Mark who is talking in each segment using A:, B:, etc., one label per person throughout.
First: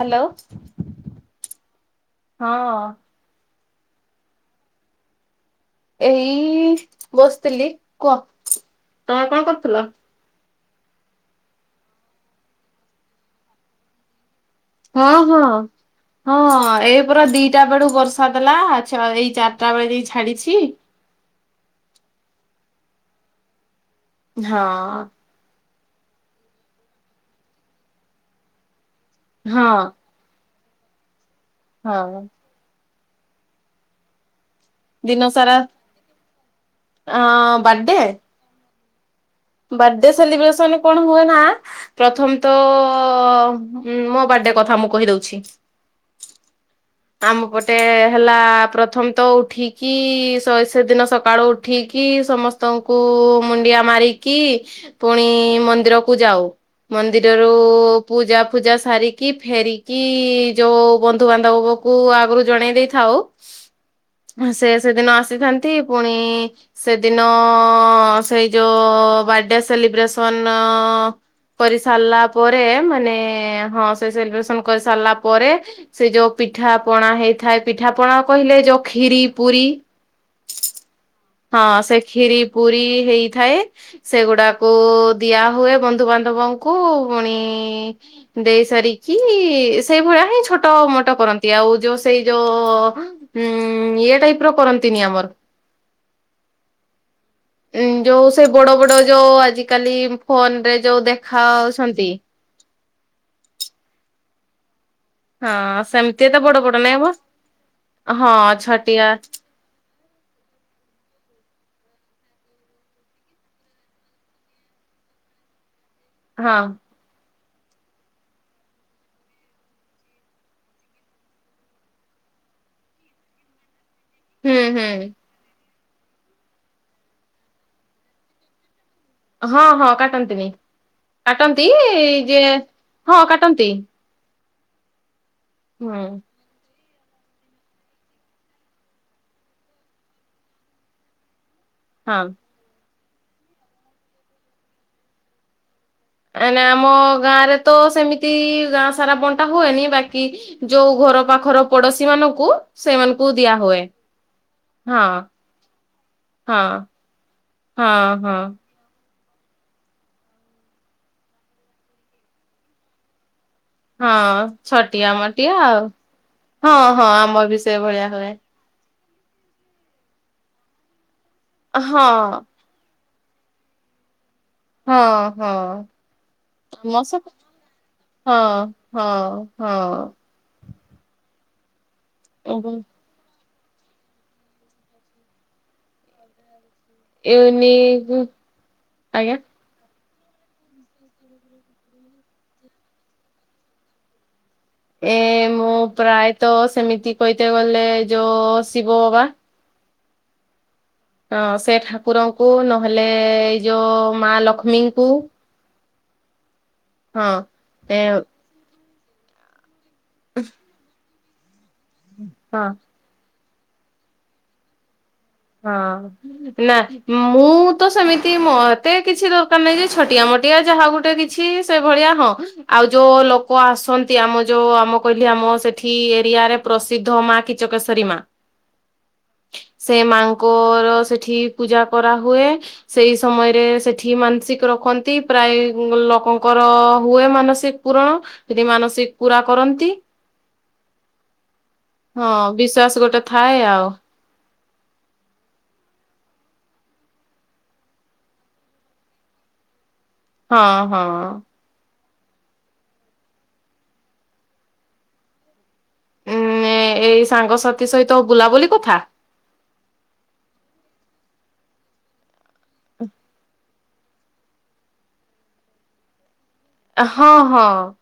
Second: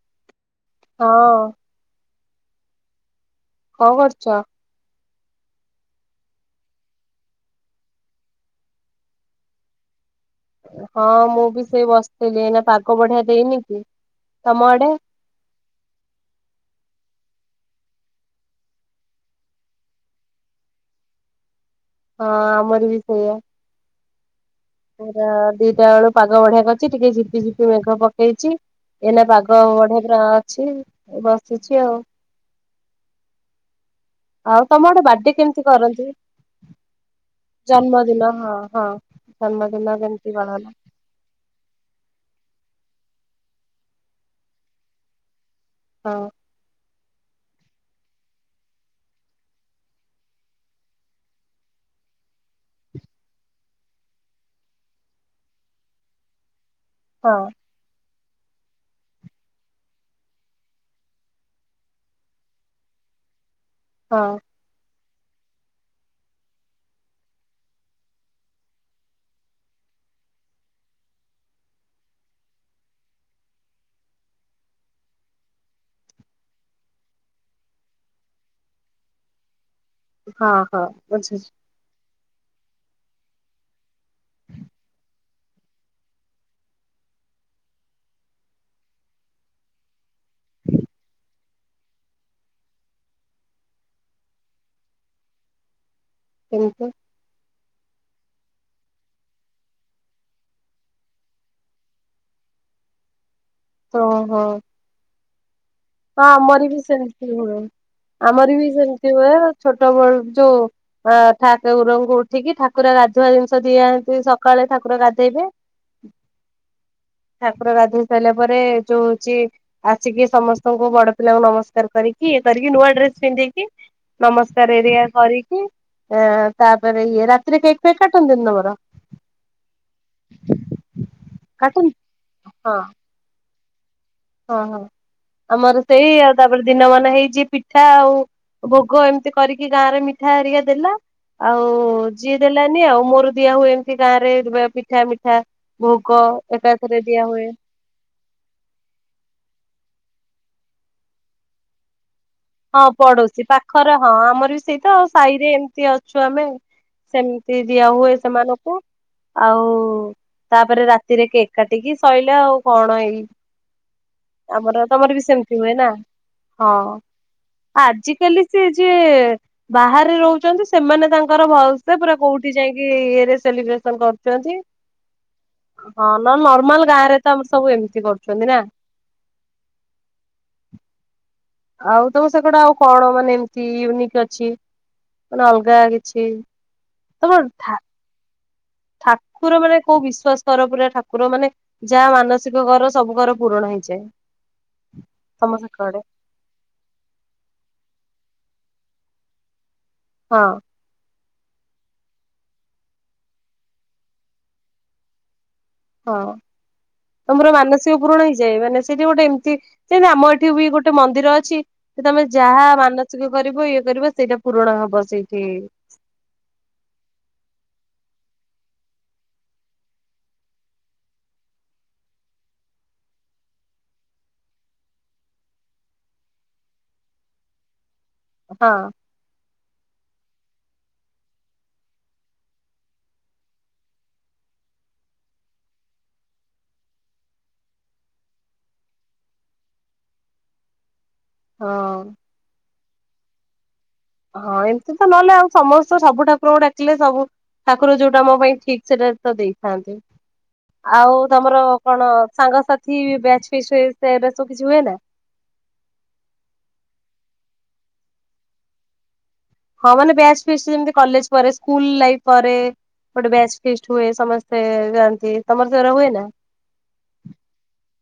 A: Hello
B: ହଁ
A: ହଁ
B: କଣ କରଛ
A: ଏଇ ବସିଥିଲି କୁହ ତମେ କଣ କରୁଥିଲ
B: ହଁ ମୁଁ ବି ସେଇ ବସିଥିଲି ଏଇନା ପାଗ ବଢିଆ ଦେଇନି କି ତମ ଆଡେ
A: ହଁ ହଁ ହଁ ଏ ପ ଦିଟା ବେଳୁ ବର୍ଷା ଦେଲାଛ ଏଇ ଚାରିଟା ବେଳେ ଯାଇ ଛାଡିଛି
B: ହଁ ଆମର ବି ସେଇଆା
A: ହଁ
B: ସୋ ବେଳୁ ପାଗ ବଢିଆ କରି ଅଛି ଟିକେ ଝିପି ଝିପି ମେଘ ପକେଇଛି ଏନା ପାଗ
A: ହଁ
B: ବଢିଆ ବସିଛି ଆଉ
A: ହଁ
B: ଆଉ ତମ ଗୋଟେ
A: ଦିନ
B: ବାର୍ଥଡେ
A: ସାରା
B: କେମିତି କରନ୍ତି
A: ଅ ବାର୍ଥଡେ
B: ଜନ୍ମଦିନ ହଁ ହଁ ଜନ୍ମଦିନ
A: ବାର୍ଥଡେ
B: କେମିତି ପାଳନ
A: ସେଲିବ୍ରେସନ କଣ ହୁଏ ନା ପ୍ରଥମ ତ ତ ମୋ ବାରଟ କଥା ମୁଁ କହିଦଉଛି
B: ହଁ
A: ଆମ ପଟେ ହେଲା ପ୍ରଥମ ତ ଉଠିକି ସେଦିନ ସକାଳୁ ଉଠି ସମସ୍ତଙ୍କୁ ମୁଣ୍ଡିଆ ମାରି କି ପୁଣି ମନ୍ଦିରକୁ ଯାଉ
B: ହଁ
A: ମନ୍ଦିରରୁ ପୂଜା ଫୂଜା ସାରିକି ଫେରିକି ଯୋଉ ବନ୍ଧୁବାନ୍ଧବକୁ ଆଗରୁ ଜଣେଇ ଦେଇଥାଉ
B: ହଁ
A: ସେ ସେଦିନ ଆସିଥାନ୍ତି ପୁଣି ସେଦିନ ସେଇ ଯୋଉ ବାର୍ଥଡେ ସେଲିବ୍ରେସନ୍ କରି ସାରିଲା ପରେ ମାନେ ହଁ ସେ ସେଲିବ୍ରେସନ କରିସାରିଲା ପରେ ସେ ଯୋଉ ପିଠା ପଣା ହେଇଥାଏ ପିଠା ପଣା କହିଲେ ଯୋଉ ଖ୍ଷୀରୀ ପୁରୀ
B: ହଁ ହଁ ଅଛ
A: ଖ୍ଷୀରି ପୁରୀ ହେଇଥାଏ ସେଗୁଡାକୁ ଦିଆ ହୁଏ ବନ୍ଧୁବାନ୍ଧବଙ୍କୁ ପୁଣି ଦେଇ ସେ ିକି ସେଇ ଭଳିଆ ହିଁ ଛୋଟ ମଟ କରନ୍ତି ଆଉ ଯୋଉ ସେଇ ଯୋଉ ହୁଁ ଏ ଟାଇପ ର କରନ୍ତିନି ଆମର
B: କିନ୍ତୁ
A: ଉ ଯୋଉ ସେ ବଡ ବଡ ଯୋଉ ଆଜିିକାଲି ଫୋନ ରେ ଯୋଉ ଦେଖାଉଛନ୍ତି।
B: ହ ହଁ।
A: ହଁ।
B: ହଁ
A: ସେମିତି ତ ବଡ
B: ଆମର
A: ବଡ
B: ବି
A: ନାଇଁ ମ।
B: ସେମିତି ହୁଏ
A: ହଁ
B: ଆମର ବି
A: ଛଟିଆ
B: ସେମିତି ହୁଏ ଛୋଟ ଟ ବେଳୁ ଯୋଉ ଠା ଗରଙ୍କୁ ଉଠିକି ଠାକୁରା ଗାଧୁଆ ଜିନିଷ ଦିଆନ୍ତି ସକାଳେ ଠାକୁ କୁକୁର ଗାଧେଇବେ।
A: ହଁ।
B: ଠାକୁର ଗାଧେଇ ସାଇଲା ପରେ ଯୋଉ ହଉଛି ଆସିକି ସମସ୍ ଙ୍କୁ ବଡ ପିଲାଙ୍କୁ ନମସ୍କାର କରିକି ଇଏ କରିକି ନୂଆ ଡ୍ରେସ ପିନ୍ଧିକି
A: ହୁଁ
B: ନମସ୍କାର
A: ହୁଁ।
B: ଏରିଆ କରିକି ଆ ତାପରେ ଇଏ ରାତିରେ କେକ୍ ଫେକ୍ କାଟନ୍ତିନି ତମର?
A: ହଁହଁ କାଟନ୍ତିନି କାଟନ୍ତି ଯେ ହଁ କା ଟନ୍ତି।
B: ହଁ, ହଁ ଆମର ସେଇ ଆଉ ତାପରେ ଦିନ ମାନ ହେଇଛି ପିଠା ଆଉ ଭୋଗ ଏମ୍ତି କରିକି ଗାଁ ରେ ମିଠା ହେରିକା ଦେଲା। ଆଉ
A: ହଁ।
B: ଯିଏ ଦେଲାନି ଆଉ ମୋର ଦିଆ ହୁଏ ଏମ୍ତି ଗାଁରେ ପିଠା ମିଠା। ଭୋଗ
A: ଆନା ଆମ
B: ଏକାଥରେ ଦିଆ
A: ଗାଁ
B: ହୁଏ
A: ରେ ତୋ ସେମିତି ଗାଁ ସାରା ବଣ୍ ହୁଏନି ବାକି ଯୋଉ ଘର ପାଖର ପଡୋଶୀ ମାନଙ୍କୁ
B: ହଁ
A: ସେଇମାନଙ୍କୁ
B: ପଡୋଶୀ
A: ଦିଆ ହୁଏ
B: ପାଖରେ ହଁ ଆମର ବି ସେଇ ତ
A: ହଁ
B: ସାଇରେ ଏମତି ଅଛୁ ଆମେ।
A: ହଁ।
B: ସେମ୍ତି
A: ହଁ
B: ଦିଆ ହୁଏ
A: ହଁ
B: ସେମାନଙ୍କୁ। ଆଉ ତାପରେ ରାତିରେ କେକ୍ କାଟିକି ଶଇଲା ଆଉ କଣ ଏଇ
A: ହଁ
B: ଆମର
A: ଛଟିଆ
B: ତମର ବି
A: ମଟିଆ
B: ସେମିତି ହୁଏ
A: ଆଉ
B: ନା? ହଁ
A: ଆମର ବି ସେଇଭଳିଆ ହୁଏ।
B: ଆଜିିକାଲି ସେ ଯେ ବାହାରେ ରହୁଛନ୍ତି ସେମାନେ ତାଙ୍କର ଭଲ୍ ସେ ପୁରା
A: ହଁ
B: କୋଉଠି ଯାଇକି ଇଏରେ ସେଲିବ୍ରେସନ କରୁ ଚନ୍ତି ହଁ ନ ନର୍ମାଲ
A: ଆମ ସ
B: ଗାଁରେ ତ ଆମର ସବୁ ଏମିତି
A: ହଁ
B: କରୁଛନ୍ତି ନା।
A: ହଁ, ହଁ।
B: ଆଉ ତମ ସେକଡେ ଆଉ କଣ ମାନେ ଏମ ୟୁନିକ୍ ଅଛି ମାନେ ଅଲଗା କିଛି। ତମ ଠା
A: ୟୁନିକ୍ ଆଜ୍ଞା।
B: ଠାକୁର ମାନେ କୋଉ ବିଶ୍ଵାସ୍ କର ପୁରା ଠାକୁର ମାନେ ଯା ମାନସିକ କର ସବୁ କର ପୂରଣ ହେଇଯାଏ?
A: ଏ
B: ତମ
A: ମୁଁ
B: ସେକଡେ
A: ପ୍ରାୟତ ସେମିତି କହିତେ ଗଲେ ଯୋ ଓ ଶିବୋ ବା।
B: ହଁ।
A: ହଁ ସେ ଠାକୁରଙ୍କୁ ନହେଲେ ଏଇ ଯୋ ମା ଲକ୍ଷ୍ମୀଙ୍କୁ।
B: ହଁ
A: ହଁ
B: ତମର ମାନସିକ
A: ଏ
B: ପୂୁରଣ ହେଇଯାଏ ମାନେ ସେଟି ଗୋଟେ ଏମତି ନା ଆମ ଏଠି ବି ଗୋଟେ ମନ୍ଦିର ଅଛି ତମେ
A: ହଁ
B: ଯାହା ମାନସିକ କରିବ ଇଏ କରିବ ସେଇଟା ପୂରଣ ହବ ସେଇ।
A: ହଁ ନା ମୁଁ ତ ସେମି ତି ମତେ କିଛି ଦରକାର ନାହିଁ ଯେ ଛଟିଆ ମଟିଆ ଯାହା ଗୋଟେ କିଛି ସେଇ ଭଳିଆ ହଁ ଆଉ ଯୋଉ ଲୋକ ଆସନ୍ତି ଆମ ଯୋଉ ଆମ କହିଲେ ଆମ ସେଠି ଏରିଆରେ ପ୍ରସିଦ୍ଧ ମା କିଚକେଶରୀ ମା।
B: ହଁ।
A: ସେ ମାଙ୍କ ଙ୍କର ସେଠି ପୂଜା କରା ହୁଏ ସେଇ ସମୟରେ ସେଠି ମାନସିକ୍ ରଖନ୍ତି ପ ପ୍ରାୟ ଲକଙ୍କର ହୁଏ ମାନସିକ୍ ପୁରଣ ଯଦି ମାନସିକ୍ ପୁରା କରନ୍ତି। ହଁ ବିଶ୍ଵାସ୍ ଗୋଟେ ଥାଏ ଆଉ।
B: ହଁ ଏମତି ତ ନହେଲେ ଆଉ ସମସ୍ତେ ସବୁ ଠାକୁରଙ୍କୁ ଡାକିଲେ ସବୁ ଠାକୁର ଯୋଉଟା ମୋ ପାଇଁ ଠିକ୍ ସେଟା ତ ଦେଇଥାନ୍ତି।
A: ହଁ ହଁ
B: ଆଉ ତମର କଣ ସାଙ୍ଗସାଥି ବ୍ୟାଚ୍ ଫିସ୍ଟି ସେରା ସବୁ କିଛି ହୁଏ ନା?
A: ଉଁ ଏଇ ସାଙ୍ଗସାଥି ସହିତ ବୁଲାବୁଲି କଥା?
B: ହଁ ମାନେ ବ୍ୟାଚ୍ ଫିଷ୍ଟ୍ ଯେମତି କଲେଜ୍ ପରେ ସ୍କୁଲ ଲାଇଫ୍ ପରେ ଗୋଟେ ବ୍ୟାଚ୍ ଫିଷ୍ଟ୍ ହୁଏ ସମସ୍ତେ ଯାଆନ୍ତି ତମର ସେରା ହୁଏ ନା?
A: ହଁ-ହଁ।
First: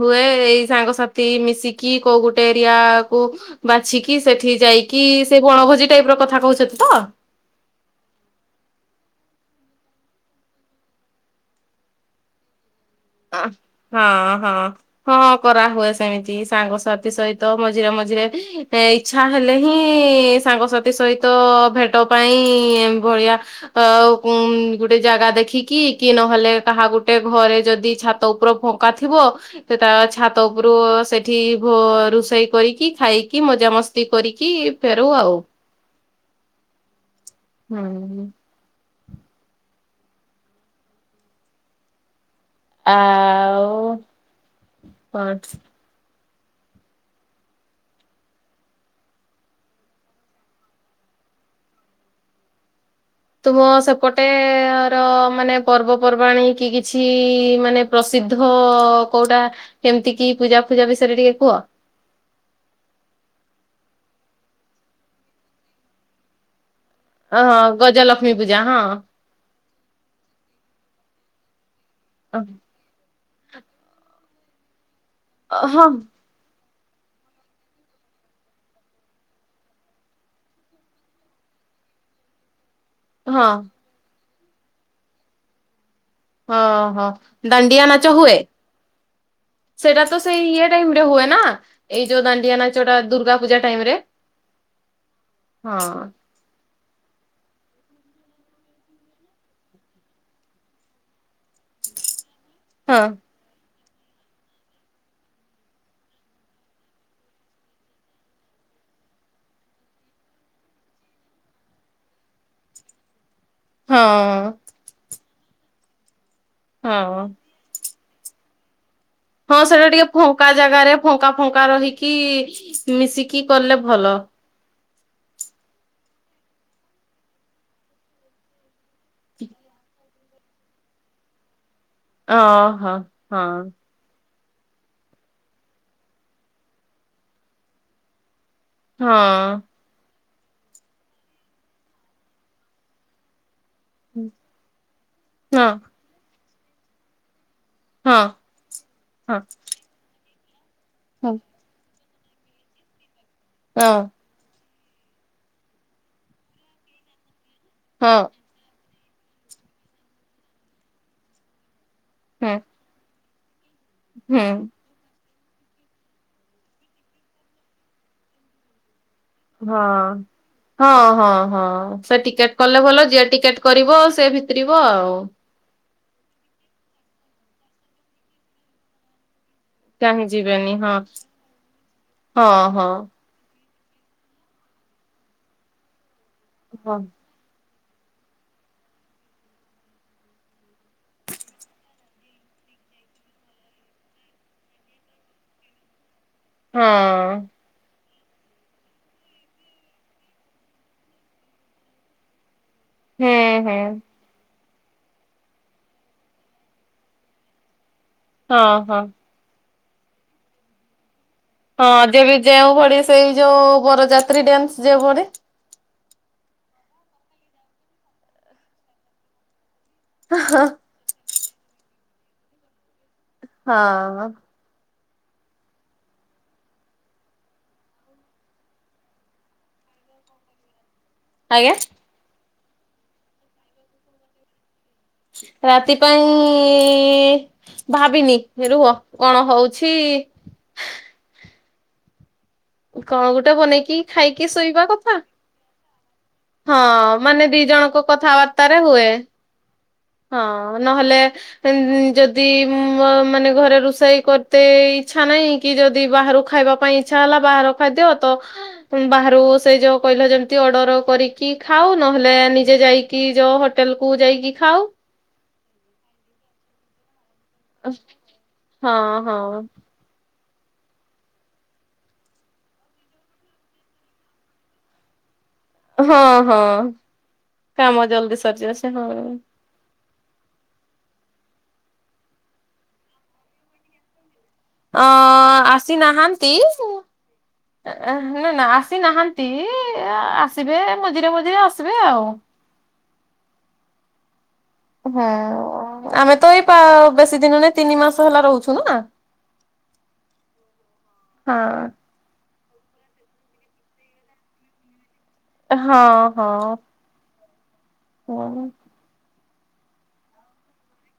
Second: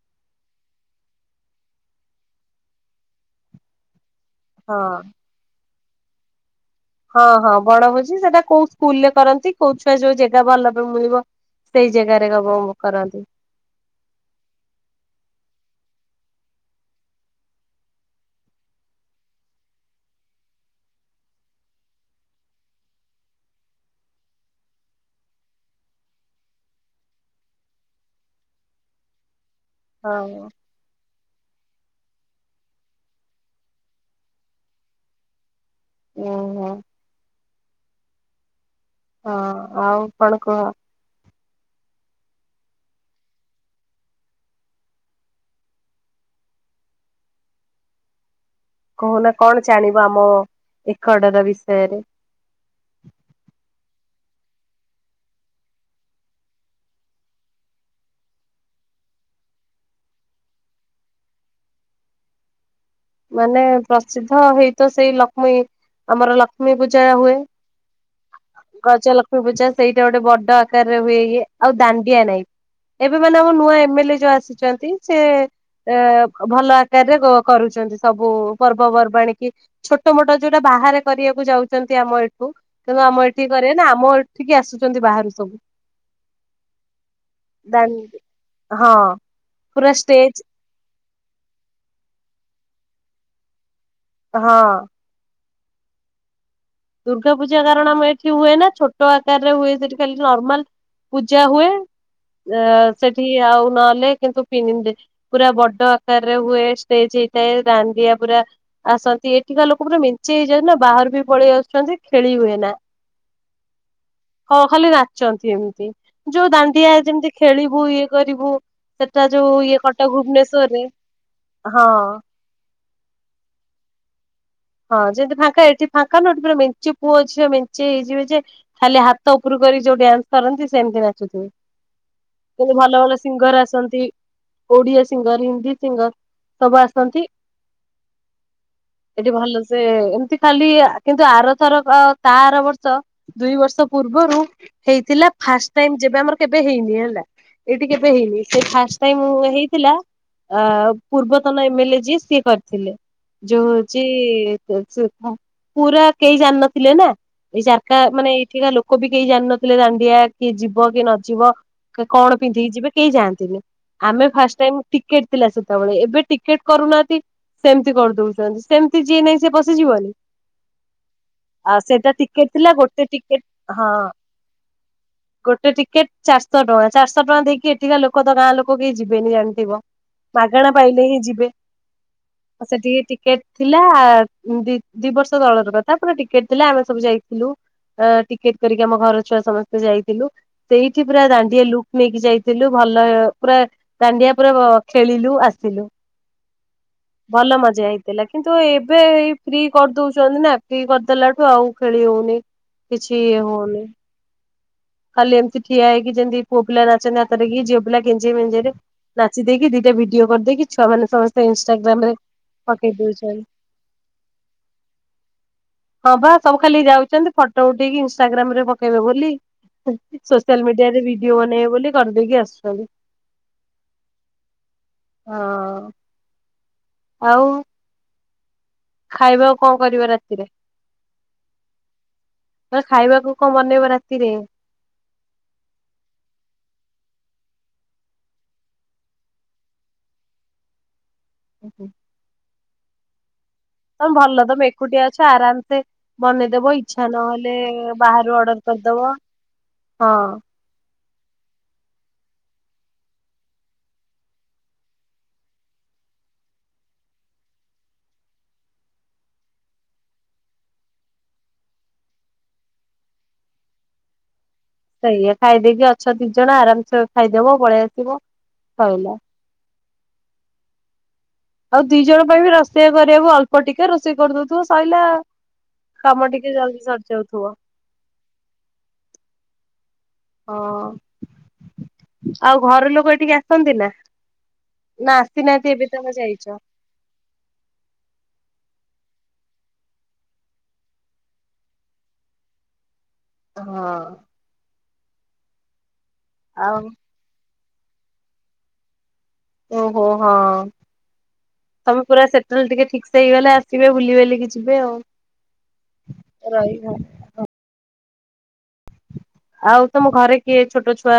A: ହୁଏ ଏଇ ସାଙ୍ଗସାଥି ମିଶିକି କୋଉ ଗୁଟେ ଏରିଆ କୁ ବାଛିକି କି ସେଠି
B: ହଁ।
A: ଯାଇକି ସେଇ ବଣଭୋଜି ଟାଇପ୍ ର କଥା କହୁଛ
B: ହଁ-ହଁ ବଣ ଭୋଜି ସେଟା କୋଉ ସ୍କୁଲ୍ ରେ କରନ୍ତି କୋଉ ଛୁଆ ଯୋଉ ଜାଗା ଭଲ ବି ମିଳିବ ସେଇ ଜାଗାରେ ଏକା
A: ହଁ ହଁ ହଁ କରାହୁଏ। ସେମିତି ସାଙ୍ଗସାଥି ସହିତ ମଝିରେ ମଝିରେ ଇଚ୍ଛା ହେଲେ, ହିଁ ସାଙ୍ଗସାଥି ସହିତ ଭେଟ ପାଇଁ ଭଳିଆ ଅ ଗୋଟେ ଜାଗା ଦେଖିକି କି ନହେଲେ କାହା ଗୋଟେ ଘରେ ଯଦି ଛାତ ଉପରେ ଫଙ୍କା ଥିବ, ସେ ତା ଛାତ
B: ହଁ।
A: ଉପରୁ ସେ ଏଠି ରୋଷେଇ କରିକି ଖାଇକି, ମଜାାମସ୍ତି କରିକି ଫେରୁ ଆଉ
B: ଓ ହୋ।
A: ହୁଁ।
B: ହଁ ଆଉ କଣ କୁହ।
A: ଆଉ ପାଞ୍ଚ।
B: କହୁନା କଣ ଜାଣିବ ଆମ ଏକଡର ବିଷୟରେ
A: ତୁମ ସେପଟେ ର ମାନେ ପର୍ବପର୍ବାଣୀ କି କିଛି ମାନେ ପ୍ରସିଦ୍ଧ ପ୍ରସିଦ୍ଧ କୋଉଟା କେମତି କି ପୂଜା ଫୂଜା ବିଷୟରେ ଟିକେ କୁହ
B: ମାନେ ପ୍ରସିଦ୍ଧ ହେଇତ ସେଇ ଲକ୍ଷ୍ମୀ ଆମର ଲକ୍ଷ୍ମୀ ଲକ୍ଷ୍ମୀ ପୂଜା ହୁଏ
A: ଅହଁ ଗଜଲକ୍ଷ୍ମୀ ପୂଜା ହଁ।
B: ଗଜ ଲକ୍ଷ୍ମୀ ପୂଜା ସେଇଟା ଗୋଟେ ବଡ ଆକାରରେ ହୁଏଇଏ ଆଉ ଦାଣ୍ଡିଆ ନାଇଟ ଏବେ ମାନେ ଆମ ନୂଆ ଏମ ଏ ଲେ ଯୋଉ ଆସିଛନ୍ତି, ସେ
A: ହଁ।
B: ଭଲ ରେ କରୁଛନ୍ତି। ସବୁ ପର୍ବପର୍ବାଣୀ କି ଛୋଟ ମୋଟ ଯୋଉଟା ବାହାରେ କରିବାକୁ ଯାଉଛନ୍ତି, ଆମ ଏଠୁ କିନ୍ତୁ ଆମ
A: ହଁ
B: ଏଠିକି କରିବା ନା ଆମ ଏଠିକି ଆସୁଛନ୍ତି, ବାହାରୁ ସବୁ।
A: ହଁ ହଁ ଦାଣ୍ଡିଆ ନାଚ
B: ଦାଣ୍ଡ
A: ହୁଏ,
B: ହଁ ପୁରା
A: ସେଇଟା ତ
B: ଷ୍ଟେଜ
A: ସେଇ ଇଏଟା ହୁଏ ନା ଏଇ ଯୋଉ ଦାଣ୍ଡିଆ ନାଚଟା ଦୁର୍ଗା ପୂଜା ଟାଇମ ରେ
B: ହଁ।
A: ହଁ।
B: ଦୁର୍ଗା ପୂଜା କାରଣ ଆମ ଏଠି ହୁଏ ନା ଛୋଟ ଆକାରରେ ହୁଏ ସେଠି ଖାଲି ନର୍ମାଲ ପୂଜା ହୁଏ
A: ହଁ
B: ସେଠି ଆଉ ନହଲେ କିନ୍ତୁ [unintelligible] ପିନ୍ଧେ ପୁରା ବଡ ଆକାରରେ ହୁଏ ଷ୍ଟେଜ ହେଇଥାଏ ଦାଣ୍ଡିଆ ପୁରା ଆସନ୍ତି ଏଠିକା ଲୋକମାନୋନ ମିଞ୍ଚେ ହେଇଯାନ୍ତି ନା ବାହାର ବି ପଳେଇ ଆସୁଛନ୍ତି ଖେଳି ହୁଏ ନା
A: ହଁ।
B: ଚନ୍ତି ଏମିତି ଯୋଉ ଦାଣ୍ଡିଆ
A: ହଁ।
B: ଯେମତି ଖେଳିବୁ ଇଏ କରିବୁ ସେ
A: ହଁ ସେଟା ଟିକେ ଫଙ୍କା ଜାଗାରେ ଫଙ୍କା ଫଙ୍କା
B: ହଁ
A: ରହିକି ମିଶିକି କଲେ ଭଲ
B: ହଁ ଯେମିତି ଫାଙ୍କା ଏଠି ଫାଙ୍କା ନ ଏଠି ପୁରା ମେଞ୍ଚି ପୁଅ ଝିଅ ମେଞ୍ଚି ହେଇଯିବେ ଯେ ଖାଲି ହାତ ଉପରୁ କରି ଯୋଉ ଡ୍ୟାନ୍ସ କରନ୍ତି ସେମିତି ନାଚୁଥିବେ
A: ଓହୋ
B: କେ
A: ହଁ
B: ଭଲ ଭଲ ସିଙ୍ଗର
A: ହଁ।
B: ଆସନ୍ତି। ଓଡିଆ ସିଙ୍ଗର ହିନ୍ଦୀ ସିଙ୍ଗର ସବୁ ଆସନ୍ତି। ଏଠି
A: ହଁ
B: ଭଲ ସେ ଏମିତି ଖାଲି କିନ୍ତୁ ଆରଥର ତା ଆର ବର୍ଷ ଦୁଇ ବର୍ଷ ପୂର୍ବରୁ ହେଇଥିଲା
A: ହଁ
B: ଫାଷ୍ଟ ଟାଇମ୍ ଯେବେ ଆମର କେବେ ହେଇନି ହେଲା ଏଇଠି କେବେ
A: ହଁ
B: ହେଇନି, ସେ ଫାଷ୍ଟ ଟାଇ
A: ହଁ
B: ହେଇଥିଲା
A: ହଁ
B: ପୂର୍ବତନ ଏମ ଏ ଲେ ଯିଏ ସେ କରିଥିଲେ ଯୋଉ
A: ହଁ
B: ହଉଛି ପୁରା କେହି ଜାଣିନଥିଲେ ନା ଏଇ ଜାରକା ମାନେ
A: ହୁଁ
B: ଏଇଠିକା ଲୋକ ଲୋକ ବି କେହି ଜାଣିନଥିଲେ ଦାଣ୍ଡିଆ କିଏ ଯିବ କିଏ ନଯିବ କଣ ପିନ୍ଧିକି ଯିବେ କେହି ଯାଆନ୍ତିନି। ଆମେ
A: ହୁଁ
B: ଫାଷ୍ଟ ଟାଇମ୍ ଟିକେଟ ଥିଲା, ସେତେବେଳେ ଏବେ ଟିକେଟ କରୁନାହାନ୍ତି ସେମିତି କରିଦଉଛନ୍ତି। ତ ଯିଏ ନାଇଁ ସିଏ
A: ହଁ
B: ପଶି ଯିବନି।
A: ହଁ ହଁ ହଁ ସେ ଟିକେଟ
B: ଥିଲା
A: କଲେ
B: ଗୋଟେ
A: ଭଲ ଯିଏ ଟିକେଟ
B: ହଁ
A: କରିବ ସିଏ ଭିତିରିବ ଆଉ।
B: ଗୋଟେ ଟିକେଟ ଚାରିଶହ ଟଙ୍କା ଚାରିଶହ ଟଙ୍କା ଦେଇକି ଏଠିକା ଲୋକ ତ ଗାଁ ଲୋକ କେହି ଯିବେନି।
A: କାହିଁ
B: ମାଗଣା
A: ଯିବେନି ହଁ
B: ପାଇଲେ ହିଁ ଯିବେ
A: ହଁ
B: ଆ
A: ହଁ
B: ସେଠିକି ଟିକେଟ୍ ଥିଲା ଦି ଦି ବର୍ଷ ତଳର କଥା ପୁରା ଟିକେଟ ଥିଲା ଆମେ
A: ହଁ
B: ସବୁ ଯାଇଥିଲୁ। ଟିକେଟ କରିକି ଆମ ଘର ଛୁଆ ସମସ୍ତେ ଯାଇଥିଲୁ ସେଇଠି ପୁରା ଦାଣ୍ଡିଆ ଲୁକ୍ ନେଇକି ଯାଇଥିଲୁ। ଭଲ ପୁରା ଦାଣ୍ଡିଆ ପୁରା ଖେଳିଲୁ ଆସିଲୁ।
A: ହଁ
B: ଥିଲା କିନ୍ତୁ ଏବେ ଏଇ ଫ୍ରି କରିଦଉଛନ୍ତି ନା ଫ୍ରି କରିଦେଲାଠୁ ଆଉ ଖେଳି ହଉନି। କିଛି
A: ହୁଁ ହୁଁ
B: ହଉନି। ଖାଲି ଏମିତି ଠିଆ ହେଇକି ଯେମିତି ପୁଅ ପିଲା ନାଚନ୍ତି ହାତରେ କି ଝିଅ ପିଲା କେେଞଜିେଇ ମେଞ୍ଜି
A: ହଁ
B: ରେ
A: ହଁ
B: ନାଚି ଦେଇକିି। ଭିଡିଓ କରିଦେଇକି ଛଆ ମାନ ସମସ୍ତେ।
A: ହଁ
B: ଇନଷ୍ଟାଗ୍ରାମ ରେ
A: ଯେ ଯେଉଁ
B: ପକେଇ
A: ପଡେ ସେଇ
B: ଦଉଛନ୍ତି।
A: ଯୋଉ ବରଯାତ୍ରୀ ଡ୍ୟାନ୍ସ ଯଉ ପଡ଼େ।
B: ହଁ ବା ସବୁ ଖାଲି ଯାଉଛନ୍ତି ଫଟୋ ଉଠେଇକି ଇନସଟାଗ୍ରାମ ରେ ପକେଇବେ ବୋଲି। ସୋସିଆଲ
A: ହଁ
B: ମିଡିଆରେ ଭିଡିଓ ବନେଇବେ ବୋଲି କରିଦେଇକି ଆସୁଛନ୍ତି।
A: ହଁ।
B: ହଁ ଆଉ। ଖାଇବା ଆଉ କଣ କରିବା ରାତିରେ?
A: ଆଜ୍ଞା।
B: କଇଲି ଖାଇବାକୁ କଣ ମନେଇବ ରାତିରେ।
A: ରାତି ପାଇଁ ଭାବିନି ରୁହ କଣ ହଉଛି।
B: ଆଜଞ।
A: କଣ ଗୋଟେ ବନେଇକି ଖାଇକି ଶୋଇବା
B: ଏକୁଟିଆ ଅଛ
A: କଥା।
B: ଆରାମସେ ବନେଇଦବ
A: ହଁ
B: ଇଚ୍ଛା
A: ମାନେ
B: ନହେଲେ
A: ଦି ଜଣଙ୍କ
B: ବାହାରୁ ଅର୍ଡର
A: କଥାବାର୍ତ୍ତାରେ
B: କରିଦବ
A: ହୁଏ। ହଁ ନହେଲେ ଯଦି ମ-ମାନେ ଘରେ ରୋଷେଇ କରତେ ଇଚଛା ନାହିଁ କି ଯଦି ବାହ ଖାଇବା ପାଇଁ ଇଛା ହେଲା ବାହାର ଖାଦ ତ ବାହ ସେ ଯୋଉ କହିଲ ଯୋଉ ଅର୍ଡର କରିକି କି ଖାଉ ନହେଲେ ନିଜେ ଯାଇକି ଯୋଉ ହୋଟେଲକୁୁ ଯାଇକି ଖାଉ।
B: ସେଇଆ ଖାଇଦେଇକି ଅଛ ଦି ଜଣ ଆରାମସେ ଖାଇଦବ ପଳେଇ ଆସିବ
A: ହଁ
B: ସଇଲା।
A: ହଁ
B: ଆଉ ଦି ଜଣ ପାଇଁ ବି ରୋଷେଇ କରିବାକୁ ଅଳ୍ପ ଟିକେ ରୋଷେଇ କରିଦଉଥିବ ସଇଲା ଆଉ।
A: ହଁ ହଁ କାମ ଜଲଦି ସରି ଆସ ହଁ ହଁ।
B: ହଁ ଆଉ ଘର ଲୋକ ଏଠିକି ଆସନ୍ତି ନା। ନା
A: ଅଁ
B: ଆସିନାହାନ୍ତି ଏବେ ତମେ ଯାଇଛ
A: ଆସିନାହାନ୍ତି ନା। ସେ ନାହାନ୍ତି ଆସିବେ ମଝିରେ ମଝିରେ ଆସିବେ ଆଉ।
B: ହଁ
A: ହଁ ଆମେ ତ ଏଇ
B: ଆଉ
A: ବେଶୀ ଦିନ ନହି ତିନି ମାସ ହେଲା ରହୁଛୁ ନା।
B: ଓହୋ ହଁ
A: ହଁ।
B: ତମେ ପୁରା ସେ ତାେ ଟିକେ ଠିକସ ସେ ହେଇଗଲେ ଆସିବେ ବୁଲି ବଲି ଯିବେ ଆଉ।
A: ହଁ ହଁ।
B: ରହିବ
A: ହଁ।
B: ଆଉ ତମ ଘରେ କିଏ ଛୋଟ ଛୁଆ।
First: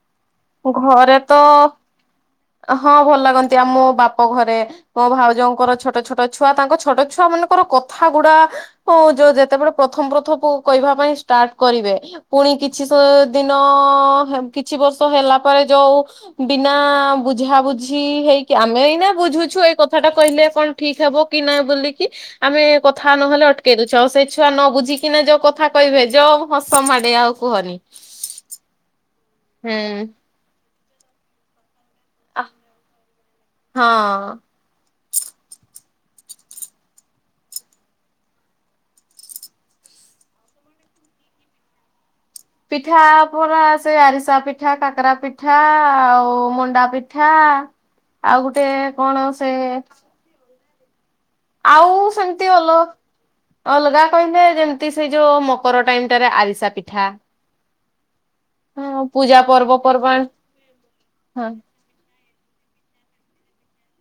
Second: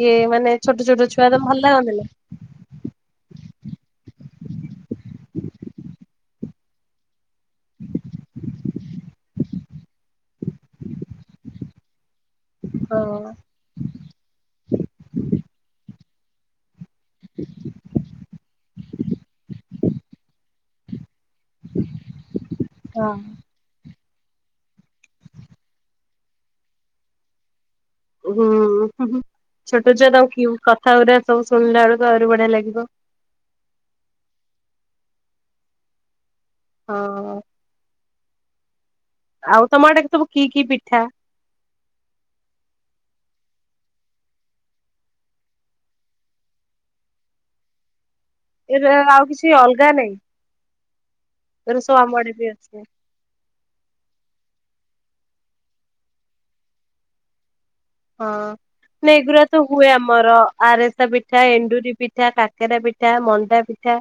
B: ଇଏ ମାନେ
A: ହଁ
B: ଛୋଟ ଛୋଟ
A: ଘରେ
B: ଛୁଆ ତ ଭଲ ଲାଗନ୍ତି ନା।
A: ହଁ ଭଲ ଲାଗନ୍ତି ଆ ମୋ ବାପ ଘରେ ମୋ ଭାଉଜୋଉଙ୍କର ଛୋଟ ଛୋଟ ଛୁଆ ତାଙ୍କ ଛୋଟ ଛୁଆ ମାନଙ୍କୁ। ର କଥା ଗୁଡ଼ା ଉଁ ଯୋଉ ଯେତେବେଳେ ପ୍ରଥମ ପ୍ରଥମ କହିବା ପାଇଁ ଷ୍ଟାର୍ଟ କରିବେ। ପୁଣି କିଛି
B: ହଁ।
A: ଦିନ କିଛି ବର୍ଷ ହେଲା ପରେ ଯୋଉ ବିନା। ବୁଝାବୁଝି ହେଇକି ଆମେ ବୁଝୁଛୁ ଏଇ କଥା ଟା କହିଲେ କଣ ଠିକ ହବ କି ନହିଁ ବୋିକି ଆମେ କଥା
B: ହଁ।
A: ନହେଲେ ଅଟକେଇ ଦଉଛୁ। ସେ ଛୁଆ ନ ବୁଝିକିନା ଯୋଉ କଥା କହିବେ ଯୋଉ ହସ ମାଡ଼େ ଆଉ କୁହନି।
B: ହୁଁ ଛୋଟ
A: ହୁଁ
B: ଛୁଆ ତା କି କଥା ଗୁଡା ସବୁ ଶୁଣିଲା ବେଳକୁ। ଆରୁ ବଡ ଲାଗିବ।
A: ହଁ
B: ହଁ। ଆଉ ତମ ଆଡାକୁ ତବୁ କି କି ପିଠା।
A: ପିଠା ପରା ସେ ଆରିସା ପିଠା କାକରା ପିଠା ଆଉ ମଣ୍ଡା ପିଠା। ଆଉ ଗୋଟେ
B: ଏରା ଆଉ
A: କଣ
B: କିଛି
A: ସେ।
B: ଅଲଗା ନାଇଁ ଏରା
A: ଆଉ
B: ସବୁ ଆମ ଆଡେ ବି
A: ସେମିତି ଅଲଗ
B: ଅଛି
A: ଅଲଗା କହିଲେ ଯେମତି। ସେ ଯୋଉ ମକର ଟାଇମ ଟାରେ ଆରିସା ପିଠା।
B: ହଁ ଏଗୁଡା
A: ପୂଜା
B: ତ ହୁଏ
A: ପର୍ବପର୍ବାଣି
B: ଆମର ଆରେସା ପିଠା
A: ହଁ
B: ଏଣ୍ଡୁରି ପିଠା କା କେରା ପିଠା ମଣ୍ଡା ପିଠା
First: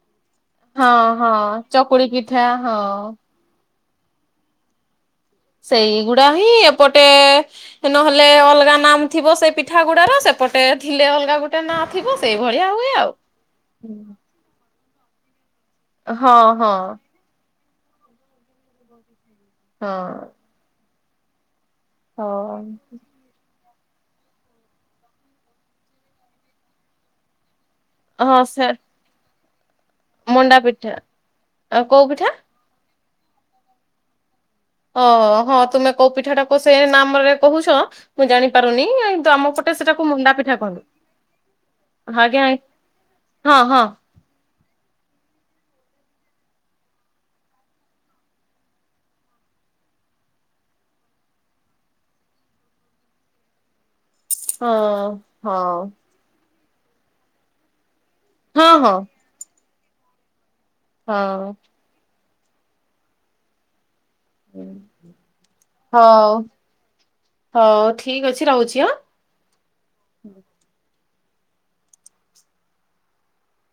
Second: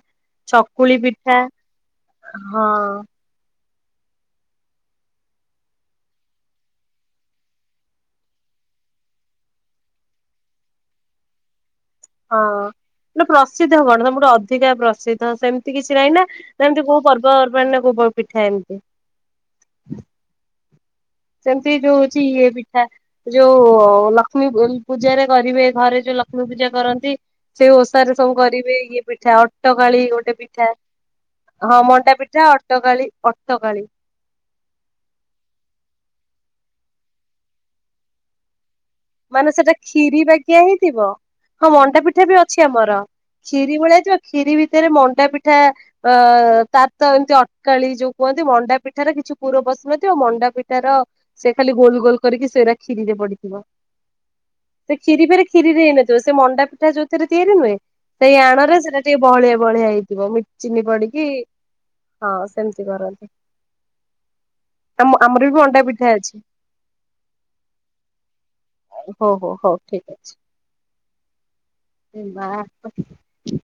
B: ଚକୁଳି
A: ହଁ ହଁ
B: ପିଠା
A: ଚକୁଳି ପିଠା
B: ହଁ।
A: ସେଇଗୁଡା ହିଁ ଏପଟେ ନହେଲେ ଅଲଗା ନାମ ଥିବ ସେ ପିଠା ଗୁଡା ର ସେ। ଏପଟେ ଥିଲେ ଅଲଗା ଗୋଟେ ନା।
B: ହଁ ଗୋଟେ ପ୍ରସିଦ୍ଧ କଣ ତମଟେ ଅଧିକା ପ୍ରସିଦ୍ଧ। ସେ ତ ସେମିତି କିଛି ନାହିଁ ନା
A: ହଁ
B: ନା
A: ହଁ
B: ଏମିତି କୋଉ ପର୍ବପର୍ବାଣି ନା କୋଉ ପିଠା ଏମିତି।
A: ହଁ।
B: ସେମିତି ଯୋଉଛି ଇଏ
A: ହଁ
B: ପିଠା ଯୋଉ। ହ ଲକ୍ଷ୍ମୀ ପୂଜାରେରେ କରିବେ ଘରେ ଯୋଉ ଲକ୍ଷ୍ମୀ ପୂଜା କରନ୍ତି। ସେଇ ଓଷାରେ ସବୁ
A: ହଁ ସେ
B: କରିବେ ଇଏ ପିଠା। ଅଟକାଳି ଗୋଟେ ପିଠା ହଁ
A: ଆଉ କୋଉ
B: ମଣ୍ଡା ପିଠା ଅଟକାଳି। ଅଟକାଳି।
A: ଓ ହଁ ତୁମେ କୋଉ ପିଠା ଟା କ ସେ ନାମ ରେ କହୁଛ ମୁଁ ଜାଣିପାର।
B: ମାନେ ସେଟା ଖିରି ବାକିଆ
A: କହନ୍ତି।
B: ହେଇଥିବ। ହଁ ମଣ୍ଡା ପିଠା ବି
A: ଆଜ୍ଞା
B: ଅଛି ଆମର
A: ହଁ
B: ଖିରି
A: ହଁ
B: ଭଳିଆ ଯିବ ଖିରି ଭିତରେ ମଣ୍ଡା ପିଠା। ଅ ତାର ତ ଏମିତି ଅଟକାଳ ଯୋଉ କୁହନ୍ତି ମଣ୍ଡା ପିଠାର କିଛି ପୁର ବସିୁନାହାନ୍ତି ଆଉ ମଣ୍ଡା ପିଠାର। ସେ ଖାଲି ଗୋଲ ଗୋଲ କରିକି ସେଇଟା କ୍ଷୀରିରେ ପଡିଥିବ। ସେ କ୍ଷୀରି ଫରେ
A: ହଁ
B: କ୍ଷୀରିରେ ହେଇନଥିବ ସେ ମଣ୍ଡା। ଯଉଥିରେ ତିଆରି ନୁହେଁଇ
A: ହଁ
B: ଆଣରେ
A: ହଁ
B: ସେଟା
A: ହଁ
B: ଟିକେ ବଳିଆ ବଳିଆ ହେଇଥିବ ମି। ଚିନି ପଡିକି
A: ହଁ
B: ହଁ ସେମିତି କରନ୍ତିୁ। ଆ ଆମର ବି ଅଟା ପିଠା
A: ହଉ
B: ଅଛି।
A: ହଉ ଠିକ ଅଛି ରହୁଛି ଆଁ।
B: ହଉ ହଉ ହଉ ଠିକ ଅଛି। [unintelligible]